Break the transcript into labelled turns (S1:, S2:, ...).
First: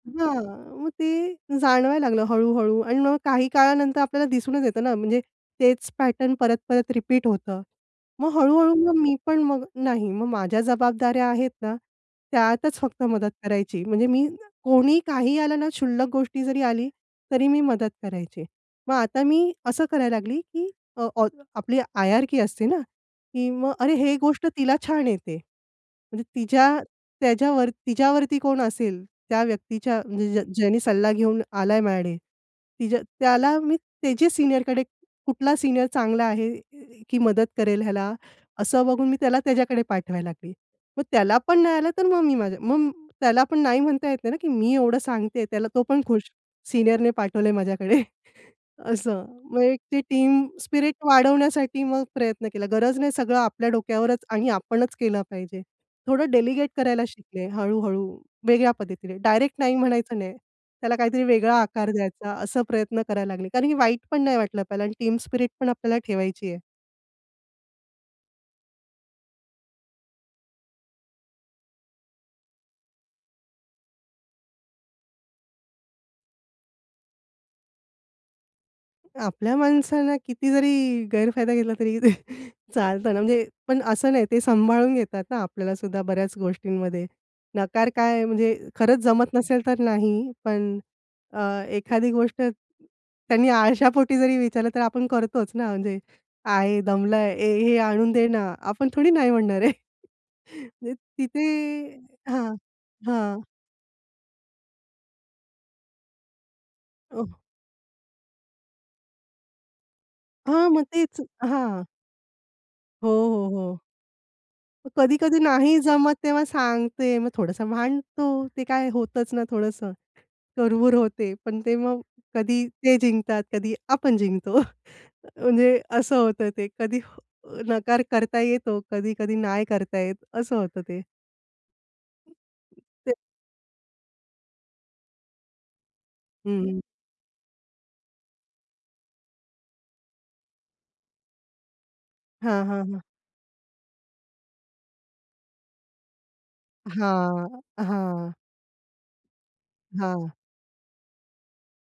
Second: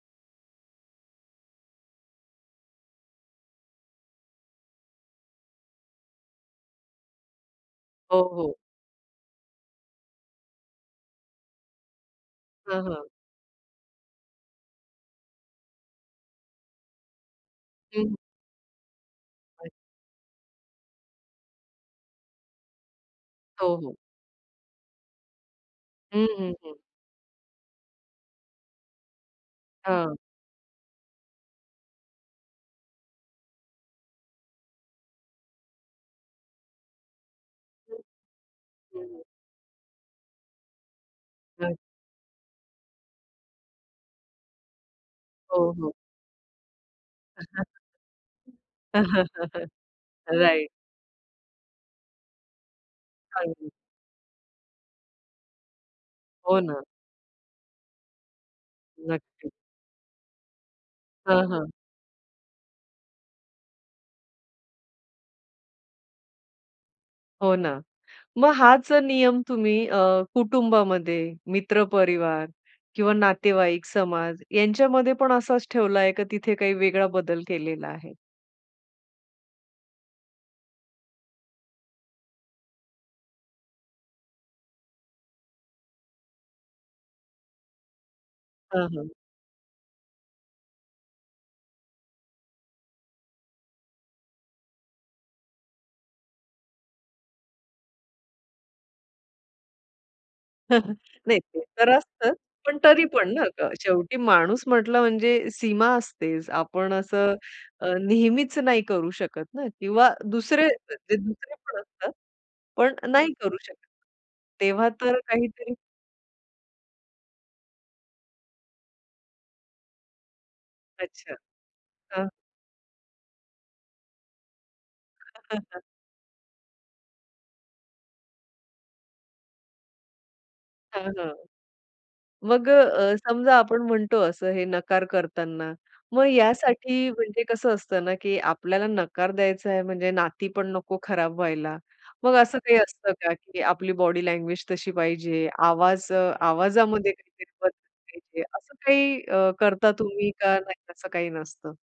S1: हां, मग ते जाणवायला लागलं हळू-हळू आणि मग काही काळानंतर आपल्याला दिसूनच येतं ना, म्हणजे तेच पॅटर्न परत-परत रिपीट होतं.
S2: हो,
S1: मग
S2: हो.
S1: हळू-हळू मग मी पण मग नाही, मग माझ्या जबाबदाऱ्या आहेत ना, त्यातच
S2: हं, हं.
S1: फक्त मदत करायची. म्हणजे मी कोणी काही आलं ना, क्षुल्लक गोष्ट जरी आली तरी मी मदत
S2: हं.
S1: करायची. मग आता मी
S2: अच
S1: असं करायला लागले की अ, आपली हायरार्की असते ना, की मग
S2: हो,
S1: अरे
S2: हो.
S1: ही गोष्ट तिला छान येते, म्हणजे
S2: हं, हं, हं.
S1: तिच्या, त्याच्यावर तिच्यावरती कोण असेल त्या व्यक्तीच्या
S2: हां.
S1: म्हणजे ज ज्याने सल्ला घेऊन आलाय माझ्याकडे, तिच्या त्याला मी त्याची सीनियरकडे, कुठला सीनियर चांगला आहे की अ, मदत करेल ह्याला, असं बघून मी
S2: [unintelligible]
S1: त्याला त्याच्याकडे पाठवायला लागले. मग त्याला पण
S2: हं.
S1: नाही आलं, तर मग मी माझ्या मग त्याला पण नाही म्हणता येत नाही ना, की मी एवढं सांगतेय त्याला,
S2: हो,
S1: तो
S2: हो.
S1: पण खुश, सीनियरने पाठवलंय माझ्याकडे असं. मग एक ते टीम
S2: राइट.
S1: स्पिरिट वाढवण्यासाठी मग प्रयत्न केला. गरज नाही. सगळं आपल्या
S2: अगदी.
S1: डोक्यावरच आणि आपणच केलं पाहिजे. थोडं
S2: हो
S1: डेलिगेट
S2: ना.
S1: करायला शिकले हळू-हळू वेगळ्या पद्धतीने,
S2: नक्कीच.
S1: डायरेक्ट नाही म्हणायचं नाही, त्याला काहीतरी
S2: हं,
S1: वेगळा
S2: हं.
S1: आकार द्यायचा. असे प्रयत्न करायला लागले कारण की वाईट पण नाही वाटलं पाहिजे आणि टीम स्पिरिट पण आपल्याला ठेवायची आहे.
S2: हो ना, मग हाच जर नियम तुम्ही अ, कुटुंबामध्ये, मित्र परिवार किंवा नातेवाईक, समाज यांच्यामध्ये पण असाच ठेवला आहे का तिथे काही वेगळा बदल केलेला आहे?
S1: आपल्या माणसांना किती जरी गैरफायदा घेतला तरी चालतं ना, म्हणजे पण असं नाही, ते सांभाळून घेतात ना, आपल्यालासुद्धा बऱ्याच गोष्टींमध्ये. नकार काय, म्हणजे
S2: हां,
S1: खरंच
S2: हां.
S1: जमत नसेल तर नाही. पण अ, एखादी गोष्ट त्यांनी आळशापोटी जरी विचारलं, तर आपण करतोच ना. म्हणजे आहे दमलाय, "ए हे आणून दे ना," आपण थोडी नाही म्हणणार आहे
S2: नाही.
S1: तिथे
S2: ते तर असतं,
S1: हां,
S2: पण तरी पण
S1: हां.
S2: ना, आता शेवटी माणूस म्हटलं म्हणजे सीमा असतेच. आपण असं
S1: ओह.
S2: अ, नेहमीच नाही करू शकत ना किंवा दुसरे,
S1: हां, मग तेच.
S2: दुसरे पण
S1: हां.
S2: असतात, पण
S1: हो,
S2: नाही
S1: हो,
S2: करू
S1: हो.
S2: शकत. तेव्हा तर
S1: कधी-कधी
S2: काहीतरी
S1: नाही जमत तेव्हा सांगते. मग थोडंसं भांडतो, ते काय होतंच ना, थोडंसं कुरबुर होते,
S2: अच्छा.
S1: पण ते मग
S2: हां.
S1: कधी ते जिंकतात, कधी आपण जिंकतो अ, म्हणजे असं होतं ते. कधी अ, नकार करता येतो, कधी-कधी नाही करता येत असं होतं ते.
S2: हां, हां. मग अ,
S1: ते.
S2: अ, समजा आपण म्हणतो असं हे नकार करताना, मग
S1: हं, हं.
S2: यासाठी म्हणजे कसं असतं ना, की आपल्याला नकार द्यायचा आहे, म्हणजे नाती पण नको खराब व्हायला. मग असं
S1: हां,
S2: काही
S1: हां, हां.
S2: असतं का की आपली बॉडी लँग्वेज तशी पाहिजे, आवाज, अ, आवाजामध्ये काहीतरी
S1: हां,
S2: बदल
S1: हां.
S2: पाहिजे असं काही अ, करता तुम्ही
S1: हां.
S2: का नाही असं काही नसतं?